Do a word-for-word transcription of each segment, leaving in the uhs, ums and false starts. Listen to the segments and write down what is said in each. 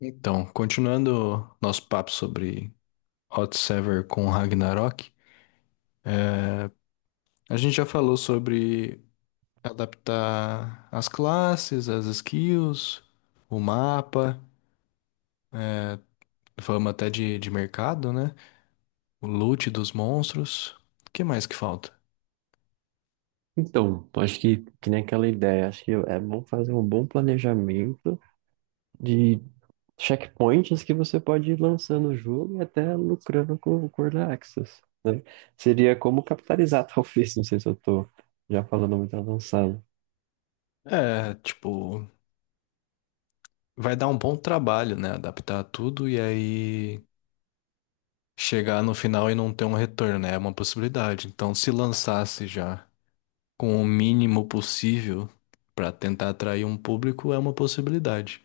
Então, continuando nosso papo sobre Hot Sever com Ragnarok, é, a gente já falou sobre adaptar as classes, as skills, o mapa, é, falamos até de, de mercado, né? O loot dos monstros. O que mais que falta? Então, acho que, que nem aquela ideia, acho que é bom fazer um bom planejamento de checkpoints que você pode ir lançando o jogo e até lucrando com o Early Access, né? Seria como capitalizar, talvez, não sei se eu tô já falando muito avançado. É, tipo, vai dar um bom trabalho, né? Adaptar tudo e aí chegar no final e não ter um retorno, né? É uma possibilidade. Então, se lançasse já, com o mínimo possível pra tentar atrair um público é uma possibilidade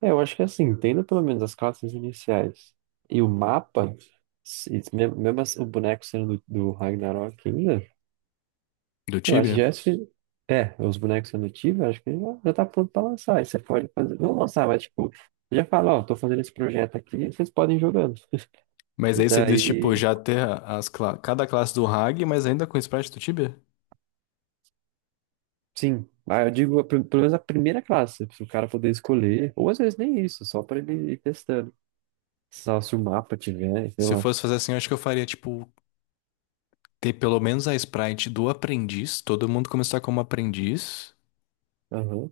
É, eu acho que é assim, tendo pelo menos as classes iniciais e o mapa, se- mesmo, mesmo assim, o boneco sendo do, do Ragnarok ainda. do Eu acho que Tibia. já é, sufi- é, os bonecos adotivos, eu acho que já, já tá pronto pra lançar. Aí você pode fazer, não lançar, mas tipo, já fala, ó, tô fazendo esse projeto aqui, vocês podem ir jogando. Mas E aí você diz, tipo, daí, já ter as cla- cada classe do Hag, mas ainda com o sprite do Tibia? sim, ah, eu digo a prim- pelo menos a primeira classe, se o cara poder escolher, ou às vezes nem isso, só pra ele ir testando. Só se o mapa tiver, sei Se eu lá. fosse fazer assim, eu acho que eu faria, tipo, ter pelo menos a sprite do aprendiz, todo mundo começar como aprendiz. Aham.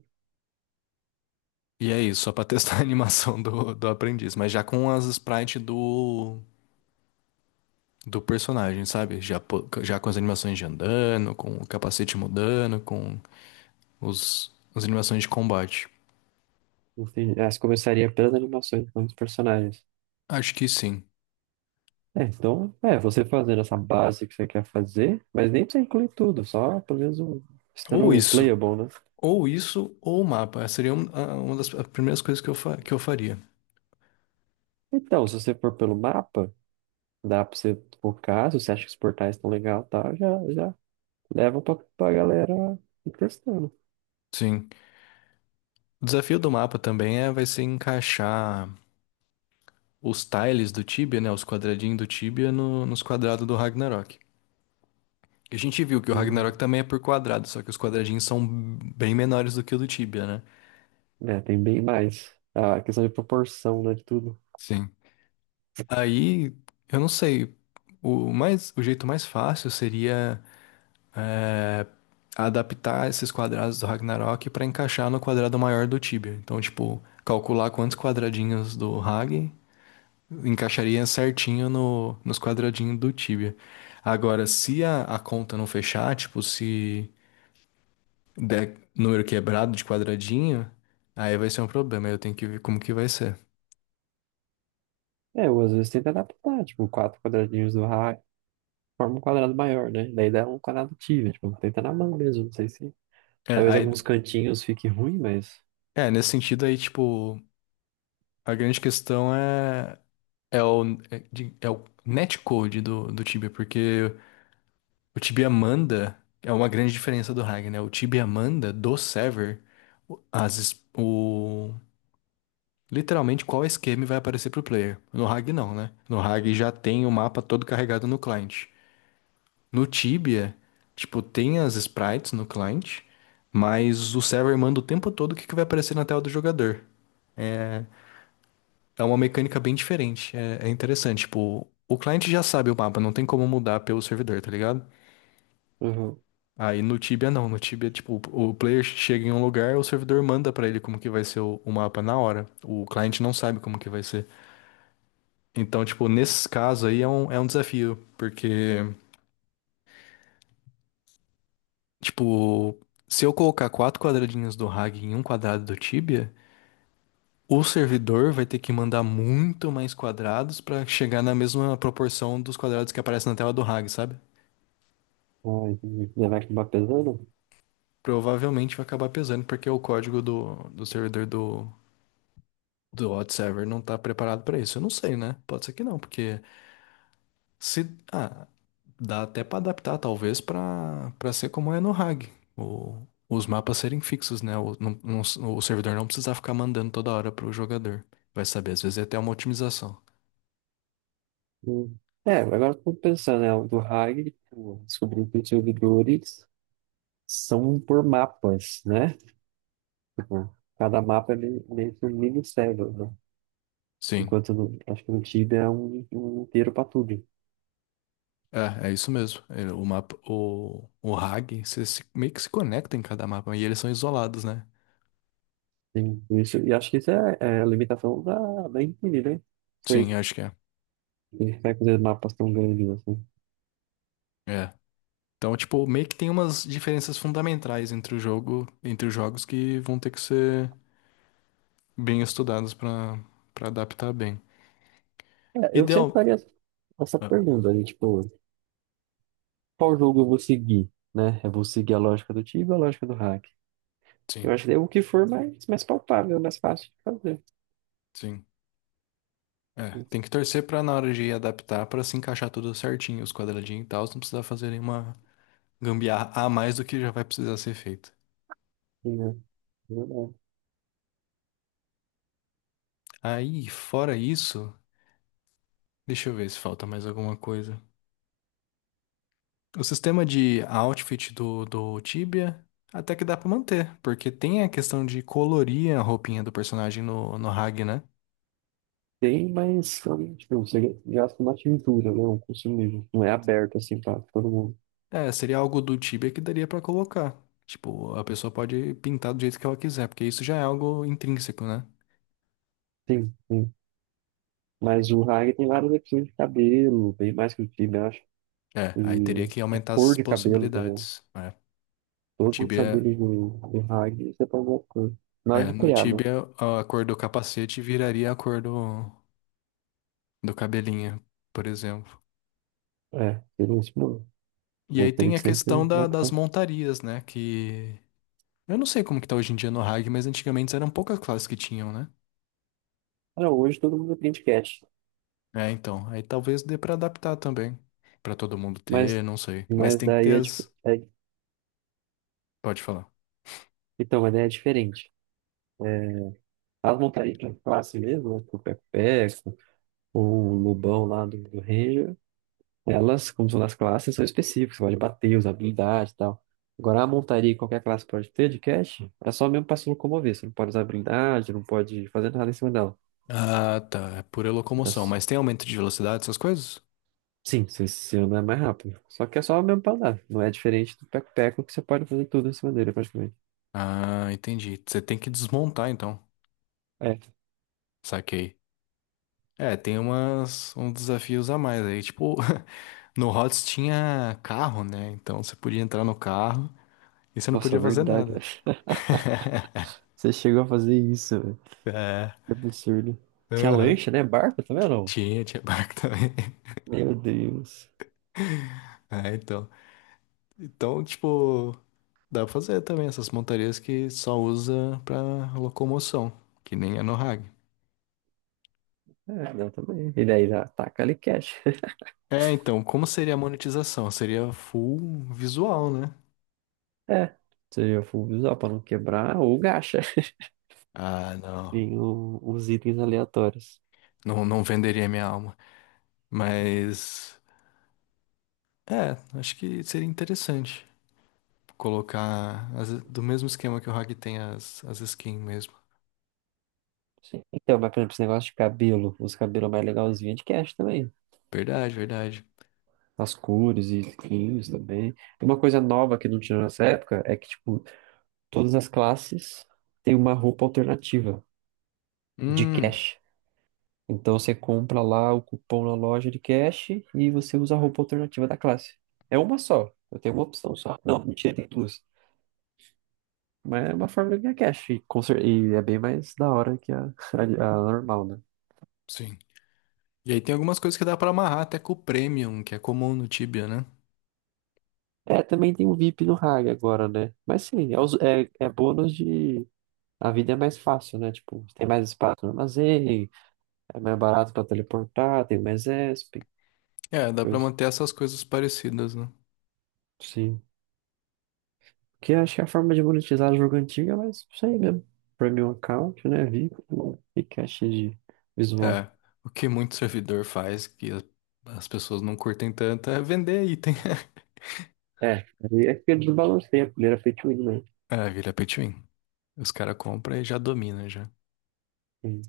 E é isso, só pra testar a animação do, do aprendiz. Mas já com as sprites do, do personagem, sabe? Já, po- já com as animações de andando, com o capacete mudando, com os, as animações de combate. Entendi. Ah, você começaria pelas animações, não os personagens. Acho que sim. É, então, é, você fazendo essa base que você quer fazer, mas nem precisa incluir tudo, só pelo menos um, Ou estando isso, playable, né? ou isso, ou o mapa. Seria um- a- uma das primeiras coisas que eu, fa- que eu faria. Então, se você for pelo mapa, dá pra você focar, se você acha que os portais estão legal, e tal, já, já leva pra, pra galera ir testando. Sim. O desafio do mapa também é, vai ser encaixar os tiles do Tibia, né? Os quadradinhos do Tibia no- nos quadrados do Ragnarok. A gente viu que o E, Ragnarok também é por quadrado, só que os quadradinhos são bem menores do que o do Tibia, né? né, tem bem mais. A questão de proporção, né, de tudo. Sim. Aí, eu não sei. O mais, o jeito mais fácil seria é, adaptar esses quadrados do Ragnarok para encaixar no quadrado maior do Tibia. Então, tipo, calcular quantos quadradinhos do Rag encaixaria certinho no, nos quadradinhos do Tibia. Agora, se a, a conta não fechar, tipo, se der número quebrado de quadradinho, aí vai ser um problema. Aí Eu tenho que ver como que vai ser. É, eu às vezes tento adaptar, tipo, quatro quadradinhos do raio, forma um quadrado maior, né? Daí dá um quadrado tive, tipo, tenta na mão mesmo, não sei se. É, Talvez aí- alguns cantinhos fique ruim, mas. É, nesse sentido aí, tipo, a grande questão é, é o, é, de- é o netcode do, do Tibia, porque O Tibia manda é uma grande diferença do Ragnar, né? O Tibia manda do server o- as es- o literalmente qual esquema vai aparecer pro player. No Rag não, né? No Rag já tem o mapa todo carregado no client. No Tibia, tipo, tem as sprites no client, mas o server manda o tempo todo o que que vai aparecer na tela do jogador. É uma mecânica bem diferente, é, é interessante, tipo, o cliente já sabe o mapa, não tem como mudar pelo servidor, tá ligado? Uhum. Aí no Tibia não, no Tibia, tipo, o o player chega em um lugar, o servidor manda pra ele como que vai ser o, o mapa na hora. O cliente não sabe como que vai ser. Então, tipo, nesses casos aí é um, é um desafio, porque, tipo, se eu colocar quatro quadradinhos do Rag em um quadrado do Tibia, o servidor vai ter que mandar muito mais quadrados pra chegar na mesma proporção dos quadrados que aparecem na tela do Rag, sabe? Ai, levar que vai acabar pesando. Provavelmente vai acabar pesando, porque é o código do, do servidor do do hot server não tá preparado pra isso. Eu não sei, né? Pode ser que não, porque se ah, dá até pra adaptar talvez pra para ser como é no hague, o- os mapas serem fixos, né? O, não- não- o servidor não precisar ficar mandando toda hora pro jogador. Vai saber, às vezes é até uma otimização. Hum. É, agora eu tô pensando, né, o do Hag, tipo, descobri que tinha o do Doric, são por mapas, né? Tipo, cada mapa é meio meio que um mini-cérebro, né? Sim. Enquanto no, acho que no Tibia é um, um inteiro para tudo. É, é isso mesmo. Ele- O mapa, o, o hague, você se- meio que se conecta em cada mapa e eles são isolados, né? Tem isso, e acho que isso é, é a limitação da, da Infinity, né? Foi, Sim, acho que é. vai fazer mapas tão grandes assim. É. Então, tipo, meio que tem umas diferenças fundamentais entre o jogo, entre os jogos que vão ter que ser bem estudados pra para adaptar bem. É, eu sempre Ideal. faria essa Ah, pergunta, né? Tipo, qual jogo eu vou seguir, né? Eu vou seguir a lógica do Tibia ou a lógica do hack? Eu sim, acho que é o que for mais, mais palpável, mais fácil de fazer. sim. É, tem que torcer pra na hora de adaptar pra se encaixar tudo certinho, os quadradinhos e tal, não precisar fazer nenhuma gambiarra a mais do que já vai precisar ser feito. Sim, né? Aí, fora isso, deixa eu ver se falta mais alguma coisa. O sistema de outfit do, do Tibia até que dá pra manter, porque tem a questão de colorir a roupinha do personagem no, no Hag, né? Tem, mas também, tipo, você gasta uma tintura, né? Um consumível. Não é aberto assim pra todo mundo. É, seria algo do Tibia que daria pra colocar. Tipo, a pessoa pode pintar do jeito que ela quiser, porque isso já é algo intrínseco, né? Sim, sim. Mas o Hag tem várias opções de cabelo, bem mais que o time, eu acho. É, E aí teria que de aumentar cor as de cabelo também. possibilidades. É. O Todos os Tibia, cabelos do, do Hag você pode mudar de cor. Na hora é, de no criar, né? Tibia a cor do capacete viraria a cor do, do cabelinho, por exemplo. É, seria isso, mano. E Vou aí ter tem que a questão sempre da- das optar. montarias, né? Que eu não sei como que tá hoje em dia no hague, mas antigamente eram poucas classes que tinham, né? Ah, hoje todo mundo tem de cat. É, então. Aí talvez dê pra adaptar também. Pra todo mundo ter, Mas, não sei. Mas mas tem que ter daí é, dif- as. é. Pode falar. Então, mas daí é diferente. As montarias pra classe mesmo, né? Tipo, Peco-Peco. O Lobão lá do, do Ranger, elas, como são das classes, são específicas, você pode bater, usar habilidade e tal. Agora, a montaria que qualquer classe pode ter de cash é só mesmo para se locomover. Você não pode usar habilidade, não pode fazer nada em cima dela. Ah, tá. É pura É locomoção. s- Mas tem aumento de velocidade, essas coisas? sim, você, você anda mais rápido. Só que é só mesmo para andar. Não é diferente do Peco-Peco que você pode fazer tudo em cima dele, praticamente. Ah, entendi. Você tem que desmontar, então. É, Saquei. É, tem umas, uns desafios a mais aí. Tipo, no rótis tinha carro, né? Então você podia entrar no carro e você não nossa, podia fazer verdade, nada. velho. Você chegou a fazer isso, velho. É. Que absurdo. Tinha Aham. lancha, né? Barco também ou não? Tinha, tinha barco também. Meu Deus. É, então. Então, tipo, dá pra fazer também essas montarias que só usa pra locomoção, que nem a Nohag. É, não, também. E daí ataca ali cash. É, então, como seria a monetização? Seria full visual, né? É, seria full usar pra não quebrar ou gacha. Ah, não. Tem o- os itens aleatórios. Não, não venderia minha alma. Mas, é, acho que seria interessante colocar as- do mesmo esquema que o Hag tem as, as skins mesmo. Sim. Então, mas por exemplo, esse negócio de cabelo, os cabelos mais legalzinhos é de cash também. Verdade, verdade. As cores e skins também. E uma coisa nova que não tinha nessa época é que, tipo, todas as classes têm uma roupa alternativa de Hum, cash. Então você compra lá o cupom na loja de cash e você usa a roupa alternativa da classe. É uma só. Eu tenho uma opção só. Não, mentira, tem duas. Mas é uma forma de ganhar cash. E, com cer- e é bem mais da hora que a, a, a normal, né? sim. E aí tem algumas coisas que dá pra amarrar até com o Premium, que é comum no Tibia, né? É, também tem o V I P no Hag agora, né? Mas sim, é, os- é, é bônus de. A vida é mais fácil, né? Tipo, tem mais espaço no armazém, é mais barato pra teleportar, tem mais E S P, É, dá pra coisa. manter essas coisas parecidas, né? Sim. Que eu acho que é a forma de monetizar jogo antigo é mais isso aí mesmo. Premium account, né? V I P e cash de visual. É, o que muito servidor faz, que as as pessoas não curtem tanto, é vender item. É, aí é que ele desbalanceia, porque ele era feito win, né? É, vira pay to win. Os caras compram e já domina já. Sim.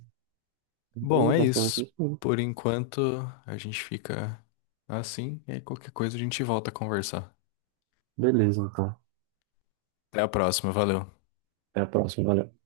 Bom, É é basicamente isso. isso mesmo. Por enquanto, a gente fica assim, e aí qualquer coisa a gente volta a conversar. Beleza, então. Até a próxima, valeu. Até a próxima, valeu.